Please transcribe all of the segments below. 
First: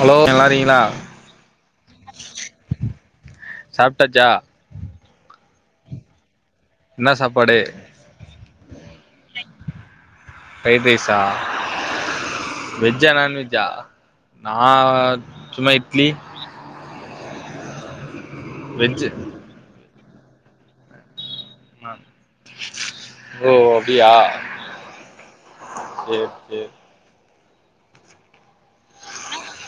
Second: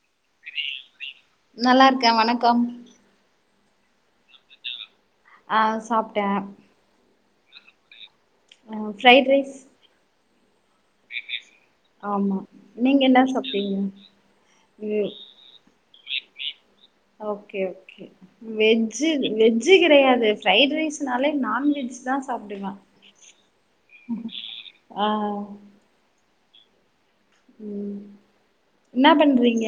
hello நல்லாருக்கீங்களா நல்லா இருக்கே வணக்கம் சாப்ட்டாச்சா ஆ சாப்ட்டே என்னா சாப்பாடு ஆ ஃபிரைட் ரைஸ் ப்ரைட் ரைஸ்ஸா ஆமா நீங்க வெஜ்ஜா என்ன நான்வெஜ்ஜா சாப்ட்டீங்க நா ம் சும்மா idli okay okay veg veg கெடையாது ஃரைட் ரைஸ்னாலே நான்வெஜ் தா சாப்படனு ஓ ஆ சேர் சேர் ம் என்னா பண்றீங்க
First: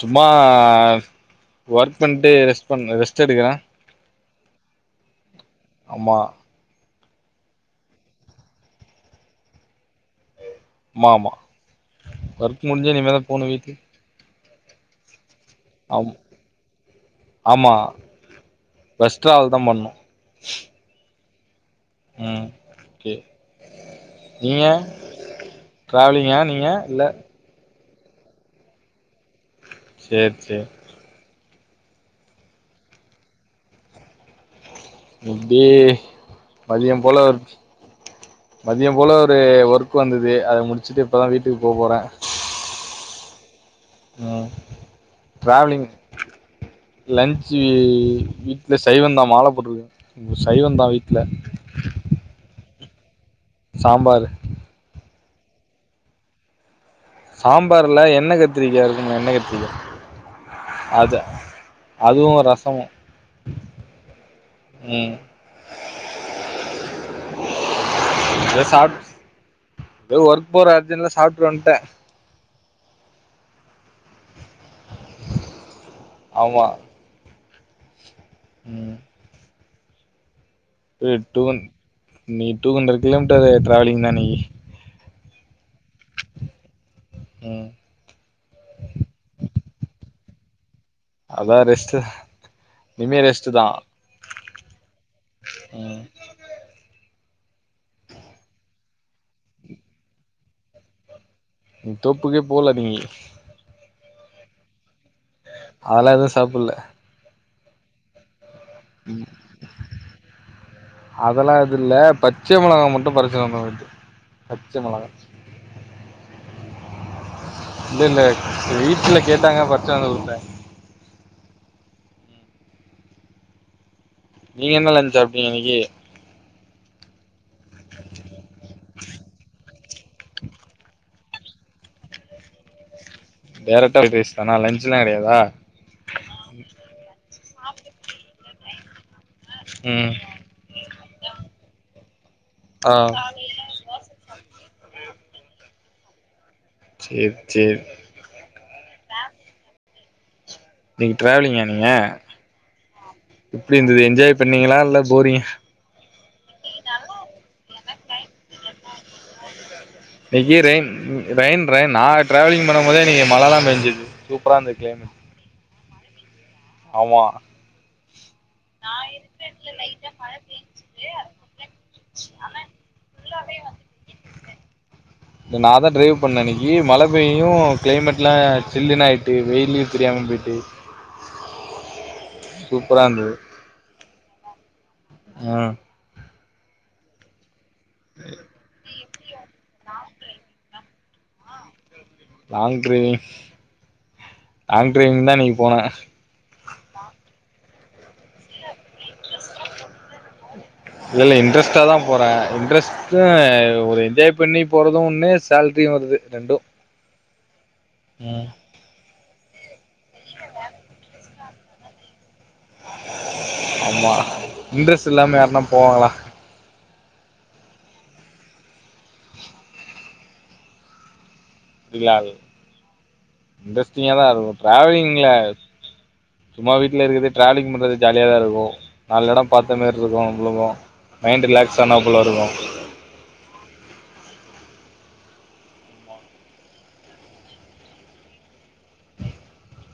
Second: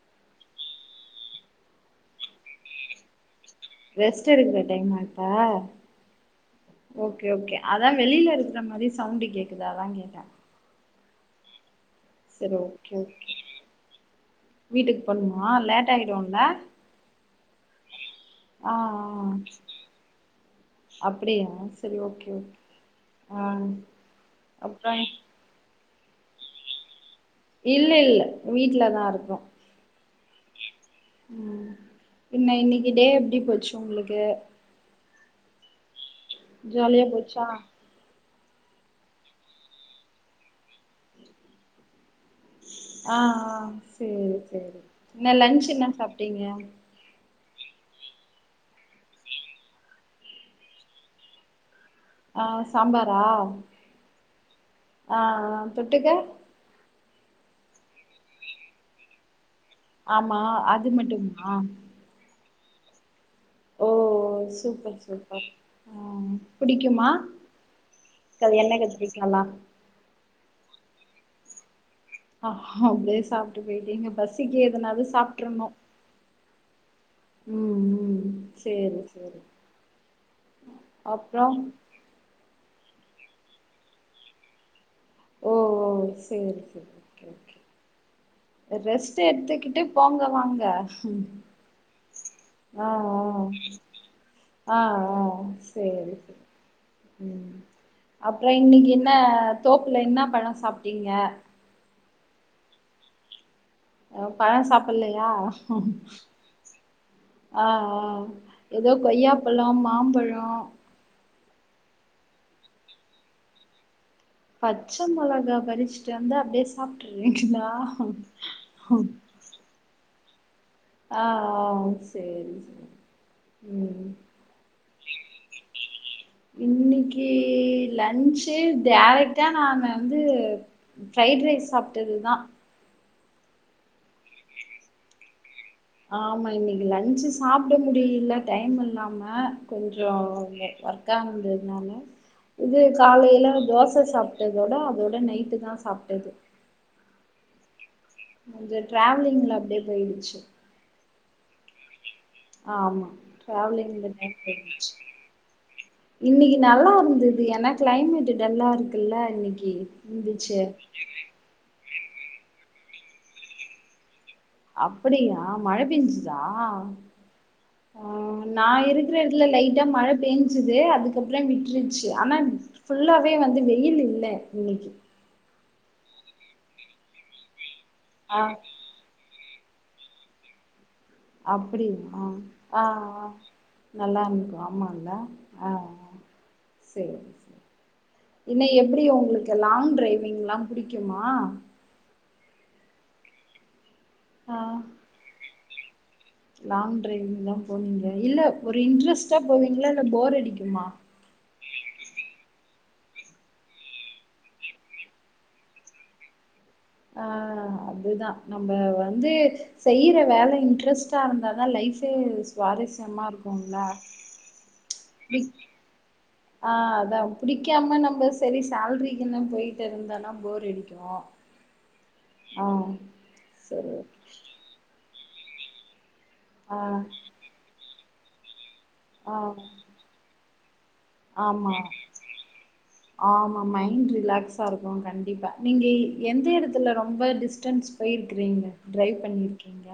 சும்மா ஒர்க் பண்ட்டு ரெஸ்ட் பண் ரெஸ்ட்டு எடுக்கிறே ரெஸ்ட் எடுக்குற டைம்மா இப்பா ஆமா ஓகே ஓகே அதா வெளியில இருக்கிற மாரி சவுண்டு கேக்குதா அதா கேட்டே மா மா சரி ஒர்க் முடிஞ்சு ஓகே இனிமே தா ஓகே போணு வீட்டுக் வீட்டுக்கு போணுமா லேட் ஆயிடுல்ல மா ஆ பஸ்ட்டு ஆ ட்ராவல்தா பண்ணு அப்டியா செரி ஓகே ம் ஓகே ஓகே ஆ நீங்க அப்பறோ ட்ராவலிங்கா நீங்க இல்ல இல்ல இல்ல வீட்டுலதா இருக்குறோ செர் செரி ம் என்ன இன்னிக்கு டே எப்டி போச்சு உங்க்ளுக்கு அப்டியே மதியம் ஜாலியா போல போச்சா மதியம் போல ஒரு ஒர்க் வந்தது அத முடிச்சுட்டு இப்பதா வீட்டுக்கு போ போறே ஆ ஆ செரி ம் செரி என்ன லன்ச் டிராவலிங் என்ன சாப்பிட்டீங்க லன்ச்சு வீட்ல சைவந்தா மால போட்டுருக்கே சைவந்தா வீட்ல ஆ சாம்பாரா சாம்பாரு ஆ ஆ தொட்டுக்க சாம்பார்ல எண்ண கத்திரிக்கா இருக்கும்ல எண்ண கத்திரிக்கா ஆமா அது மட்டும்மா அதுவு ரசமோ ஓ சூப்பர் ம் சூப்பர் ம் புடிக்குமா பிடிக்காது எதோ எண்ணெ சாப் கத்ரிக்காலா எதோ ஒர்க் போற அர்ஜன்ட்ல சாப்ட்டு வன்ட ஹா அப்டியே சாப்ட்டு போயிட்டீங்க பசிக்கு எதனாவது சாப்ட்டுருணோ ஆமா உம் உம் ம் செரி செரி ஃபோர் எய்ட் டூ ஒன் இன்னக்கி டூ ஹண்டரட் கிலோமீட்டர் டிராவலிங்டா நீயி ஓ ஓ செரி செரி ஓகே ஓகே ம் ரெஸ்ட் எடுத்துக்குட்டு போங்க வாங்க அதா ரெஸ்ட்டு ஆ இனிமே ஆ ரெஸ்ட்டு தா ஆ ஆ ம் செரி ம் அப்புறோ இன்னிக்கு இன்னா தோப்புல இன்னா பழோ சாப்ட்டீங்க இன்னிக்கி தோப்புக்கே போல இன்னிக்கி ஓ பழோ சாப்பட்லையா அதெல்லா எதுவு சாப்புல்ல ஆ ஆ எதோ கொய்யாப்பழோ மாம்பழோ அதெல்லா எது இல்ல பச்ச மொளகா மட்டு பறிச்சு வந்தோ நேத்து பச்ச மொளகா பறிச்சுட்டு வந்து அப்டியே சாப்ட்டுருங்கீங்கலா இல்ல இல்ல வீட்ல கேட்டாங்க பறிச்சுனு வந்து குத்த ஆ ஆ செரி செரி ம் நீங்க என்ன லன்ஞ் சாப்டீங்க இன்னிக்கி இன்னிக்கி லன்ஞ்சு டேரக்டா நானு வந்து ஃப்ரைட் ரைஸ் சாப்ட்டது தா டேரக்டா ஃப்ரைட் ரைஸ் தானா லன்ஞ்சுலா கெடையாதா ஆமா இன்னிக்கு லன்ஞ் சாப்ட முடியவில்ல டைமு இல்லாம ஆ கொஞ்சோ ம் ஒர்க்கா இருந்ததுனால இது ஆ காலையில தோச சாப்பிட்டதோட அதோட நைட்டு தா சாப்பிட்டது செர் சேரி கொஞ்சோ டிராவலிங்ல அப்டியே போயிடுச்சு இன்னைக்கு டிராவலிங்கா நீங்க ஆமா எப்டி இருந்தது டிரவலிங்லமே என்ஜாய் பண்ணீங்களா போயிட்ச்சு இல்ல போரிங்கா இன்னிக்கு நல்லா இருந்தது ஏன்னா கிளைமேட் டல்லா இருக்குல்ல இன்னிக்கி இன்னிக்கு ரெயின் ரெயின் ரெய்ன் நா டிராவலிங் பண்ணும் போதே இன்னிக்கு மழை தா பெஞ்சுது அப்புடியா மழை பெஞ்சிச்சா ஆமா ஆ நா இருக்கிற எடத்துல லைட்டா மழ பேய்ஞ்சுது அதுக்கப்புறம் விட்டுருச்சு ஆனா ஃபுல்லாவே வந்து வெயில் இல்ல இன்னக்கி நா தா டிரைவ் பண்ணே இன்னக்கி மழை பெய்யு கிளைமெட்லா ஆ சில்லுனு ஆய்ட்டு வெயிலே தெரியாம போய்ட்டு அப்டியா சூப்பராருந்தது நல்லான்க்கு ஆமால ஆ ஆ சேரி சேரி என்ன எப்டி ஒங்ளுக்கு லாங் டிரைவிங்ல்லா புடிக்குமா லாங் டிரைவிங் ஆ லாங் டிரைவிங் தா இன்னக்கி போன லாங் டிரைவிங் தா போனீங்லா இல்ல ஒரு இன்ட்ரெஸ்ட்டா போவீங்ளா இல்ல போர் அடிக்குமா இல்லல்ல இன்ட்ரஸ்டா தா போறே இன்ட்ரஸ்ட் ஒரு என்ஜாய் பண்ணி போறது ஒன்னு சேல்ரியு வருது ரெண்டு ஆ அதுதா ம் நம்ப வந்து செய்ற வேல இன்ட்ரெஸ்ட்டா இருந்தா தா லைஃபே சுவாரஸ்யமா இருக்குலா ஆமா இன்ட்ரெஸ்ட் இல்லாம யாருனா போவாங்களா ஆ அதா புடிக்காம நம்ம செரி சேல்ரிக்குனு போய்ட்டு இருந்தோனா போர்ரடிக்கு புடிக்காது சரி இன்ட்ரெஸ்டிங்கா தா இருக்கு ட்ராவ்லிங்ல சும்மா ஆ வீட்ல இருக்கது ட்ராவலிங் பண்றது ஜாலியா தாருக்கு ஆ நால்லெடோ பாத்த மேர்ருக்கு உங்ளுக்கு மைன்ட் ஆமா ரிலாக்ஸ்ஸானாப்லருக்கு ஆமா மைன்ட் ரிலாக்ஸாருக்கு கண்டிப்பா நீங்க எந்த எடத்துல ரொம்ப டிஸ்டன்ஸ் போய்ருக்றீங்க ட்ரைவ் பண்ணிருக்கீங்க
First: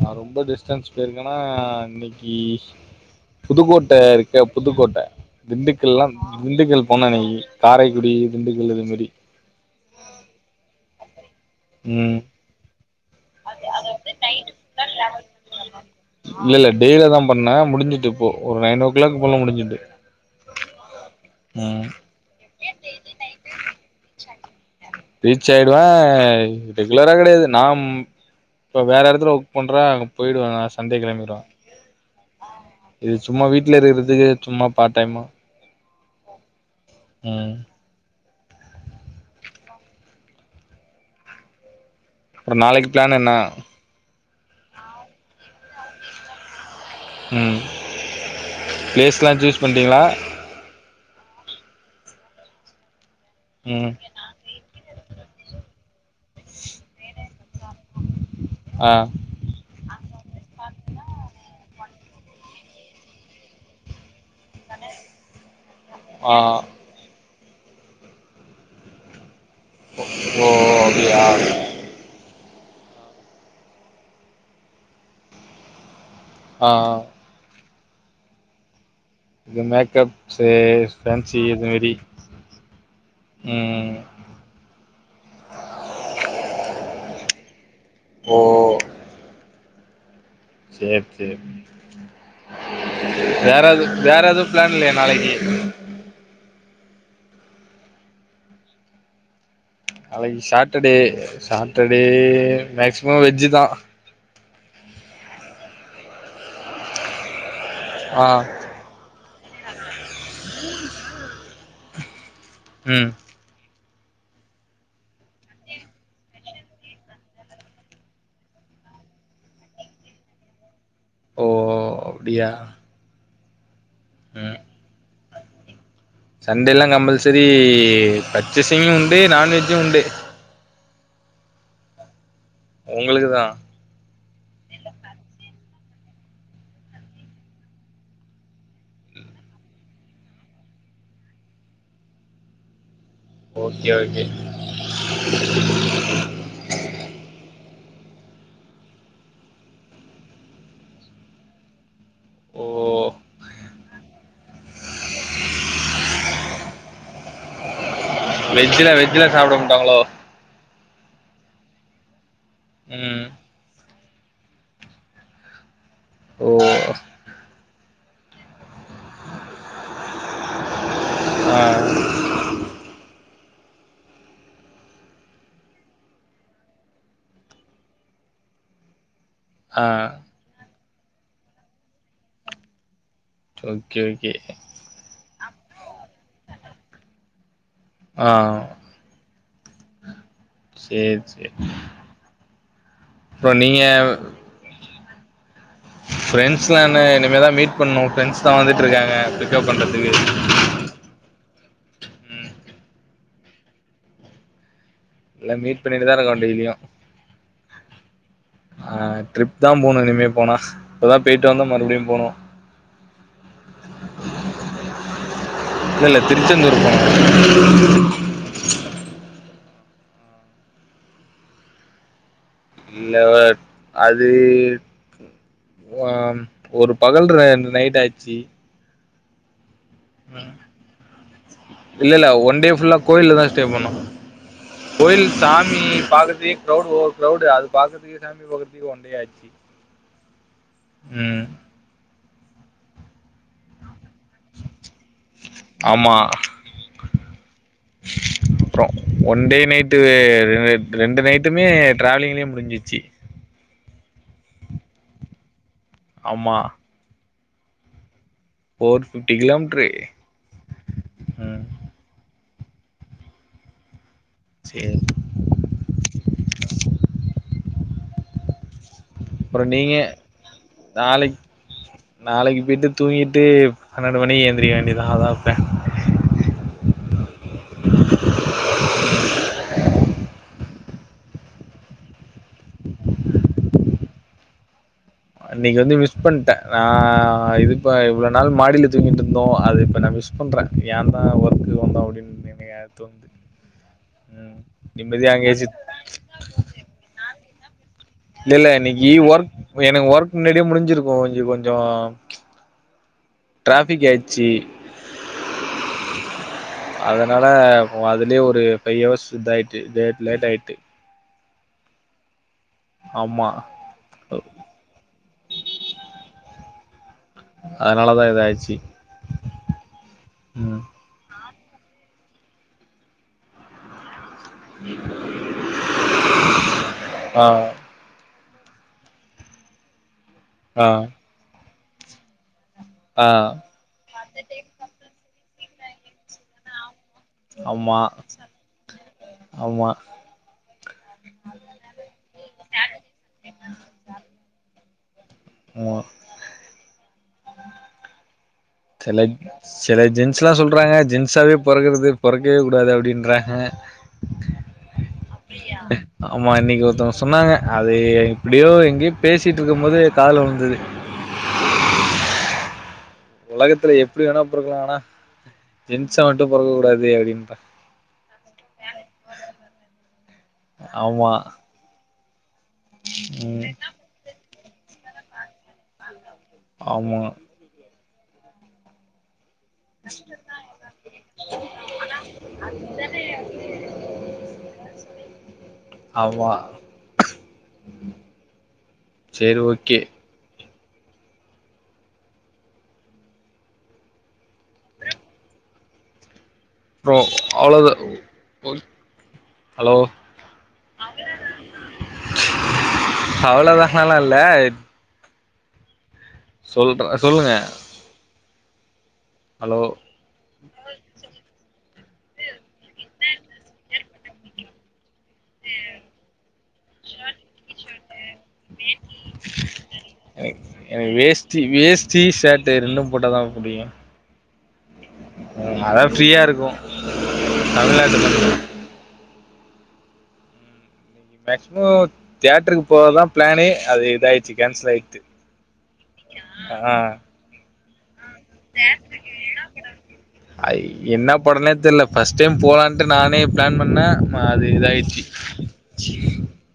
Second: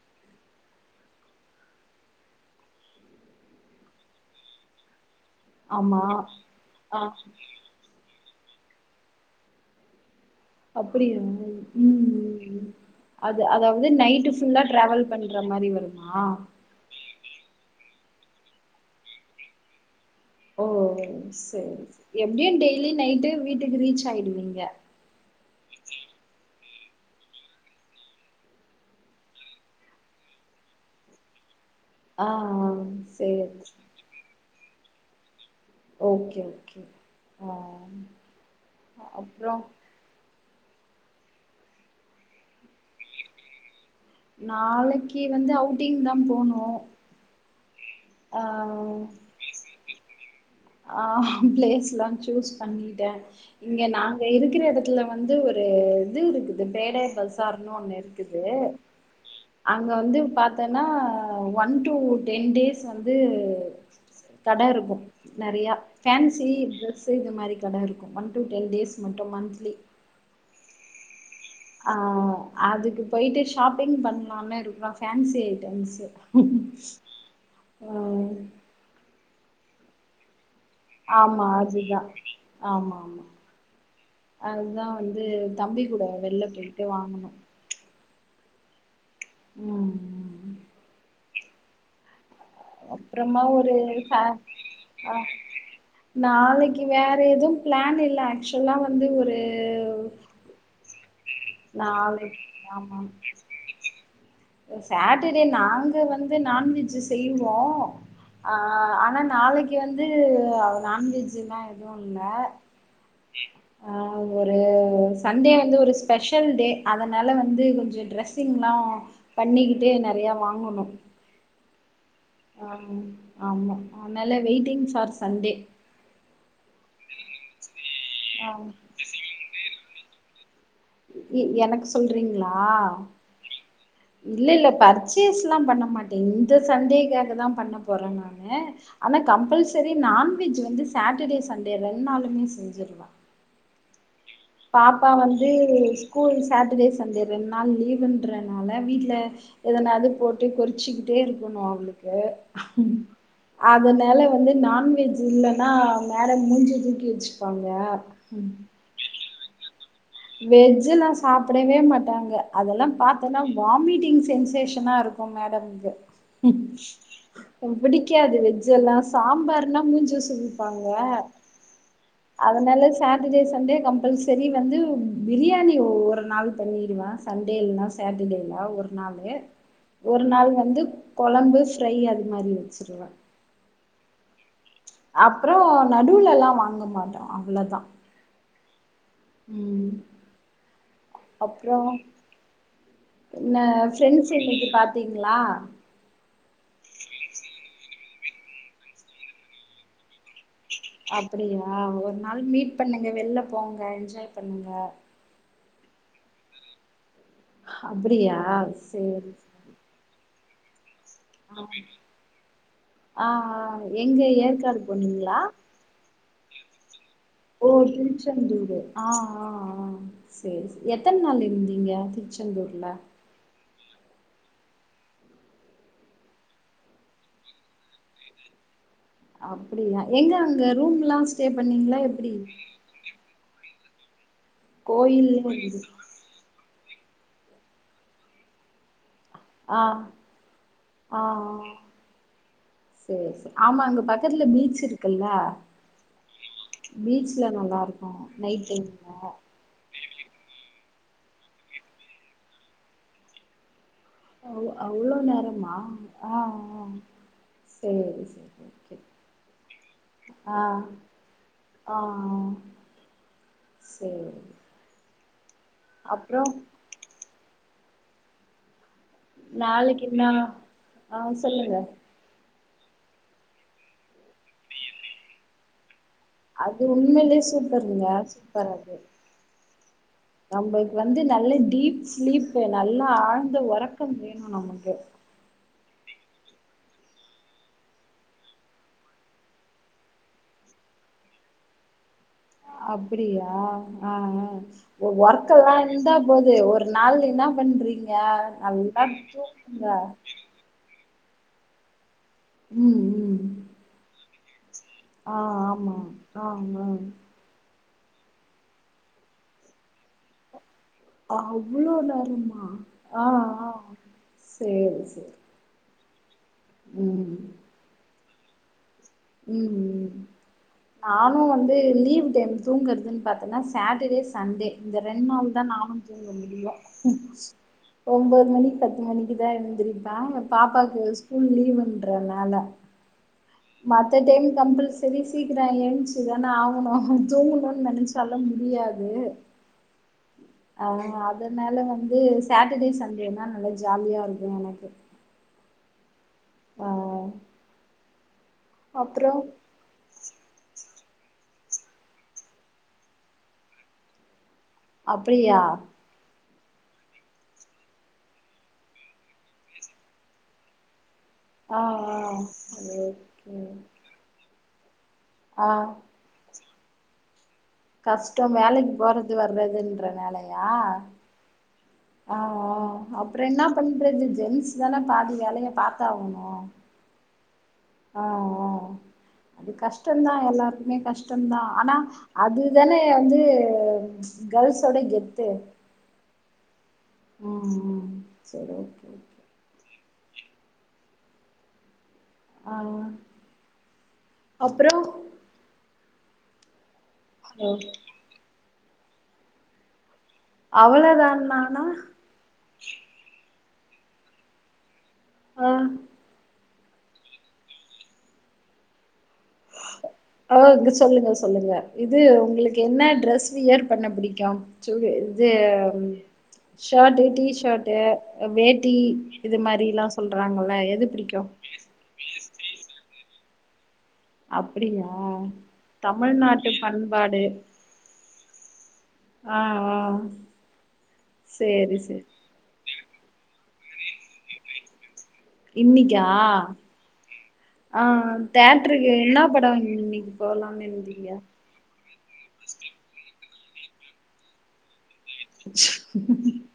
நா ரொம்ப டிஸ்டன்ஸ் போய்ருக்கனா இன்னக்கி புதுக்கோட்ட இருக்க புதுக்கோட்ட ஆமா திண்டுக்கல்லா திண்டுக்கல் ஆ போனே இன்னக்கி காரைக்குடி திண்டுக்கல் இது மேரி அப்பிடியா ம் ம் ம் அது அதாவ்து நைட்டு ஃபுல்லா ட்ராவல் பண்ற மாரி வருமா டெய்லி அதா பண்ணே முடிஞ்சிட்டிப்போ ஒரு நைன் ஓ க்ளாக் போல முடிஞ்சிட்டு ஓ சேரி எப்டியு டெய்லி நைட்டு வீட்டுக்கு ரீச்சாய்டுவீங்க ரீச்சாய்டுவே ரெகுலரா கெடயாது நா இப்ப வேற எடத்துல ஒர்க் பண்றே அங்க போய்டுவே நா சண்டே கெளம்பிடுவே ஆ ஆ இது சும்மா சேரி வீட்லருக்றதுக்கு சும்மா பார்ட் டைமா ஓகே ஓகே ஆ ம் அப்றோ ப்றோ நாளைக்கு பிளான் என்ன நாளைக்கி வந்து அவுட்டிங் தா போனு ம் ஆ ப்ளேஸ்லா சூஸ் பண்ட்டீங்களா ஆ பிளேஸ்லா சூஸ் பண்ணிட்டே இங்க ம் நா இருக்குற எடத்துல வந்து ஒரு இது இருக்குது பேடே பஜார்னு ஒன்னு இருக்குது ஆ அங்க வந்து பாத்தன்னா ஒன் டூ டென் டேஸ் வந்து கட இருக்கு நெறயா ஆ ஃபேன்சி ட்ரெஸ்ஸு இது மாரி கடருக்கு ஒன் டூ டென் டேஸ் மட்டு மன்த்லி ஓ அப்டியா ஆ அதுக்கு போய்ட்டு ஷாப்பிங் பண்லானு இருக்றோ ஃபேன்சி ஐட்டம்ஸூ ஆ ஆ இது மேக்கப் சே ஃபேன்சி ஆமா இது அஜி மாரி தா ஆமா ஆமா ம் அதுதா வந்து தம்பி கூட வெள்ல போய்ட்டு வாங்கணு ஓ ம் ம் சேர் சேர் அப்புறமா வேற ஒரு எது வேற எது ப்ளான் இல்லயா நாளைக்கி நாளைக்கி வேற எது ப்ளான் இல்ல ஆக்சுவலா வந்து ஒரு நாளைக்கி சாட்டடே சாட்டடே நாளைக்கு மேக்சிமோ வெஜ்ஜு தா சாட்டடே நாங்க வந்து நான் வெஜ்ஜு செய்வோ ஆ ஆ ஆனா நாளைக்கு வந்து நான் வெஜ்ஜூல்லா எது இல்ல ம் ம் ஆ ஒரு சண்டே வந்து ஒரு ஸ்பெஷல் டே அதனால வந்து கொஞ்சோ ட்ரெஸ்ஸிங்ல்லா பண்ணிக்கிட்டு நெறயா வாங்கணு ஓ அப்டியா ம் ஆமா ஆனால ம் வெயிட்டிங் ஃபார் சண்டே சண்டேல்லா கம்பல்சரி ஆ பர்ச்சேசிங்கு உண்டு நான் வெஜ்ஜு உண்டு இ எனக்கு சொல்றீங்ளா உங்களுக்கு தா இல்ல இல்ல பர்ச்சேஸ்லா பண்ண மாட்டே இந்த சண்டேக்காக தா பண்ண போறே நானு ஆனா கம்பல்சரி நான்வெஜ் வந்து சாட்டடே சண்டே ரெண் நாளுமே செஞ்சிருவ ஓகே ஓ ம் பாப்பா வந்து கூல் சாட்டர்டே சண்டே ரெண்டு நாள் லீவ்ன்ற னால வீட்ல எதனாது போட்டு கொறிச்சிக்கிட்டே இருக்கணு அவளுக்கு ஓ அதனால வந்து நாண்வெஜ் இல்லன்னா மேடம் மூஞ்சிய தூக்கி வச்சுப்பாங்க வெஜ்ல வெஜ்ஜல சாப்பிட மாட்டாங்களோ வெஜ்ல்லா சாப்டவே மாட்டாங்க அதெல்லா ம் பாத்தன்னா வாமிட்டிங் சென்சேஷனா இருக்கு மேடம்து ஓ பிடிக்காது வெஜ் எல்லா சாம்பார்னா மூஞ்ச சுலி ப்பாங்க ஆ அதனால சாட்டர்டே சண்டே கம்பல்சரி வந்து பிரியாணி ஒரு நாள் பண்ணிடுவே சண்டே இல்லன்னா சாட்டர்டேல ஒரு நாளு ஆ ஒரு நாள் வந்து கொழம்பு ஃப்ரையி அது மாதிரி வச்சுருவேன் ஓகே ஓகே அப்புற நடுவுலலா வாங்க மாட்டோ அவ்வளோதா ஆ ம் சேரி சேரி அப்றோ அப்றோ என்ன நீங்க ஃப்ரெண்ட்ஸ் இன்னக்கி பாத்தீங்ளா ஃப்ரெண்ட்ஸ்லா என்ன இனிமே தா மீட் பண்ணு ஃப்ரெண்ட்ஸ்லா வந்துட்ருக்காங்க பிக்கப் பண்றதுக்கு அப்டியா ஒரு நாள் மீட் பண்ணுங்க வெள்ல போங்க என்ஜாய் பண்ணுங்க எல்லா மீட் பண்ணிட்டு தா இருக்கோ டெய்லியு அப்டியா ஆ சேரி ட்ரிப் தா போணு இனிமே போனா இப்பதா பேய்ட்டு வந்தோ மறுபடியு போணு ஆ ஆ எங்க ஏற்காடு போனீங்ளா இல்ல இல்ல திருச்செந்தூர்தா திருச்செந்தூரு ஆ ஆ ஆ சரி எத்தன் நாள் இருந்தீங்க திருச்செந்தூர் இல்ல அது ஒ ஒரு பகல் ரெண்டு நைட் ஆயிச்சு அப்டியா எங்க அங்க ரூம் எல்லா ஸ்டே பண்ணீங்களா இல்ல இல்ல எப்டி ஒன் டே ஃபுல்லா கோயில்ல தா ஸ்டே பண்ணோ கோயில் கோயில்லே சாமி இருந்து பாத்துட்டு கிரவுடு ஓவர் கிரவுடு அது பாக்குரத்துக்கு சாமி பாக்கறதுக்கு ஒண்டேயாச்சு ஆ ஆ சேரி சேரி ஆமா அங்க பக்கத்துல பீச்சு இருக்குல்ல ஆமா பீச்ல நல்லா இருக்கு நைட் டைம்ல து ரெண்டு நைட்டுமே டிராவலிங்லயே முடிஞ்சிச்சு அவ்ளோ நேரமா ஆ ஆமா ஆ சேரி சே போர் பிஃப்டி கிலோமீட்ரு ஆ ம் ஆ அ சேரி சேரி அப்புறொ அப்றோ நீங்க நாளைக்கு நா ஆ நாளைக் சொல்லுங்க நாளைக்கு போயிட்டு தூங்கிட்டு பன்னெண்டு மணிக்கு எந்திரிக்க வேண்டியதா அதா ப்ளான் அது உண்மையிலயே சூப்பருங்க சூப்பர் அது நம்மளுக்கு வந்து நல்ல டீப் ஸ்லீப்பு நல்லா ஆழ்ந்த ஒறக்கம் வேணும் நமக்கு அன்னைக்கு வந்து மிஸ் பண்ட்டே நா இதுப்ப இவ்ள நாள் மாடியில தூங்கிட்டு இருந்தோ அது இப்ப நா மிஸ் பண்றே ஏ தா ஒர்க் வந்தோ அப்படின் அப்படியா ஆ ஆ நிம்மதியா அங்கயாச்சு ஒர்க்கல்லா இருந்தா போது ஒரு நாள் என்ன பண்றீங்க இல்ல நல்லா தூங்குங்க அப்டியே முடிஞ்சிருக்கும் கொஞ்ச கொஞ்ச ம் உம் ஆ ஆமா ஆமா அதனால இப்போ அதுலய ஒரு ஃபைவ் ஹவர்ஸ் இத ஆகிட்டு லேட் லேட் ஆகிட்டு அவ்ளோ நேரமா ஆ ஆமா ஆ சேரி சேரி ம் அதனாலதா இத ஆய்ச்சு ம்ம் நானும் வந்து லீவ் டைம் தூங்குறதுன்னு பாத்தேன்னா சேட்டர்டே சண்டே இந்த ரெண்டு நாள் தான் நானு தூங்க முடியு ஆ ஒன்போது மணி பத்து மணிக்கு தா எந்திருப்பே என் ஆ பாப்பாக்கு ஸ்கூல் லீவுன்றனால ஆ மத்த டைம் கம்பல்சரி சீக்கிரம் ஏன்ச்சிதானே ஆகணு தூங்கணும்னு ஆமா நெனைச்சாலு முடியாது ஆமா ஆ அதனால வந்து சாட்டடே சண்டேனா நல்லா ஜாலியா இருக்கு எனக்கு ஓ [inaudible] அப்றோ செலரிக்கா செல ஜென்ஸ்ல்லா சொல்றாங்க ஜென்ஸாவே பொறக்குறது பொறக்கவே கூடாது அப்டின்றாங்க அப்டியா ஆமா இன்னைக்கு ஒருத்தவங்க சொன்னாங்க அது எப்டியோ எங்கயே பேசிட்டு இருக்கும் போது காதுல உளுந்தது ஆ ஆ ஓக் உலகத்துல எப்புடி வேணாப் பொறக்கலா ஆனா ஆ செவ்ட்டு பொறக்க கூடாது அப்புடின்ப கஷ்டம் வேலைக்கு போறது வர்றதுன்றது நாலயா ஆமா ஆ ஆ அப்றோ என்ன ம் பண்றது ஜென்ஸ் தானே பாதி வேலைய பாத்தாகணு ஆமா ஆ ஆ அது கஷ்டம்தா எல்லாருக்குமே கஷ்டம்தான் ஆனா அதுதானே வந்து கேள்ஸோட கெத்து அவ்வா ம்ம் செரி செரி ஓகே ஆ அப்புறோ புறோ அவ்ளோ த ம் ஹலோ அவ்ளோதான் நானா அவ்ளோதான லா இல்ல ஆ சொல்ற சொல்லுங்க அலோ ஆசொல்லுங்க சொல்லுங்க இது உங்களுக்கு என்ன ட்ரெஸ் வியர் பண்ண பிடிக்கு இது ம் ச் ஷர்ட்டு டீ ஷர்ட்டு வேட்டி இது மாரி ல்லா சொல்றாங்கள எது பிடிக்கு வேஸ்ட்றி வேஸ் டீ ஷர்ட்ரெண்டு போட்டா தா முடியு அப்டியா ஃப்ரீயா தமிழ்நாட்டு இருக்கு பண்பாடு தமிழ்நாட்டு ஆஆ மேக்சிமோ தேட்டருக்கு போகதா பிளானே அது இதயிடுச்சு கேன்சல் ஆயித்து இன்னிக்கா ஆ ஆ தேட்ருக்கு என்ன படோ இன்னைக்கி போகலானு இருந்தீங்க ஒர்ளவ் தெர்ல பஸ்ட் டைம் போலான்ட்டு நானே பிளான் பண்ணே அது இதாயிச்சு [unintelligible]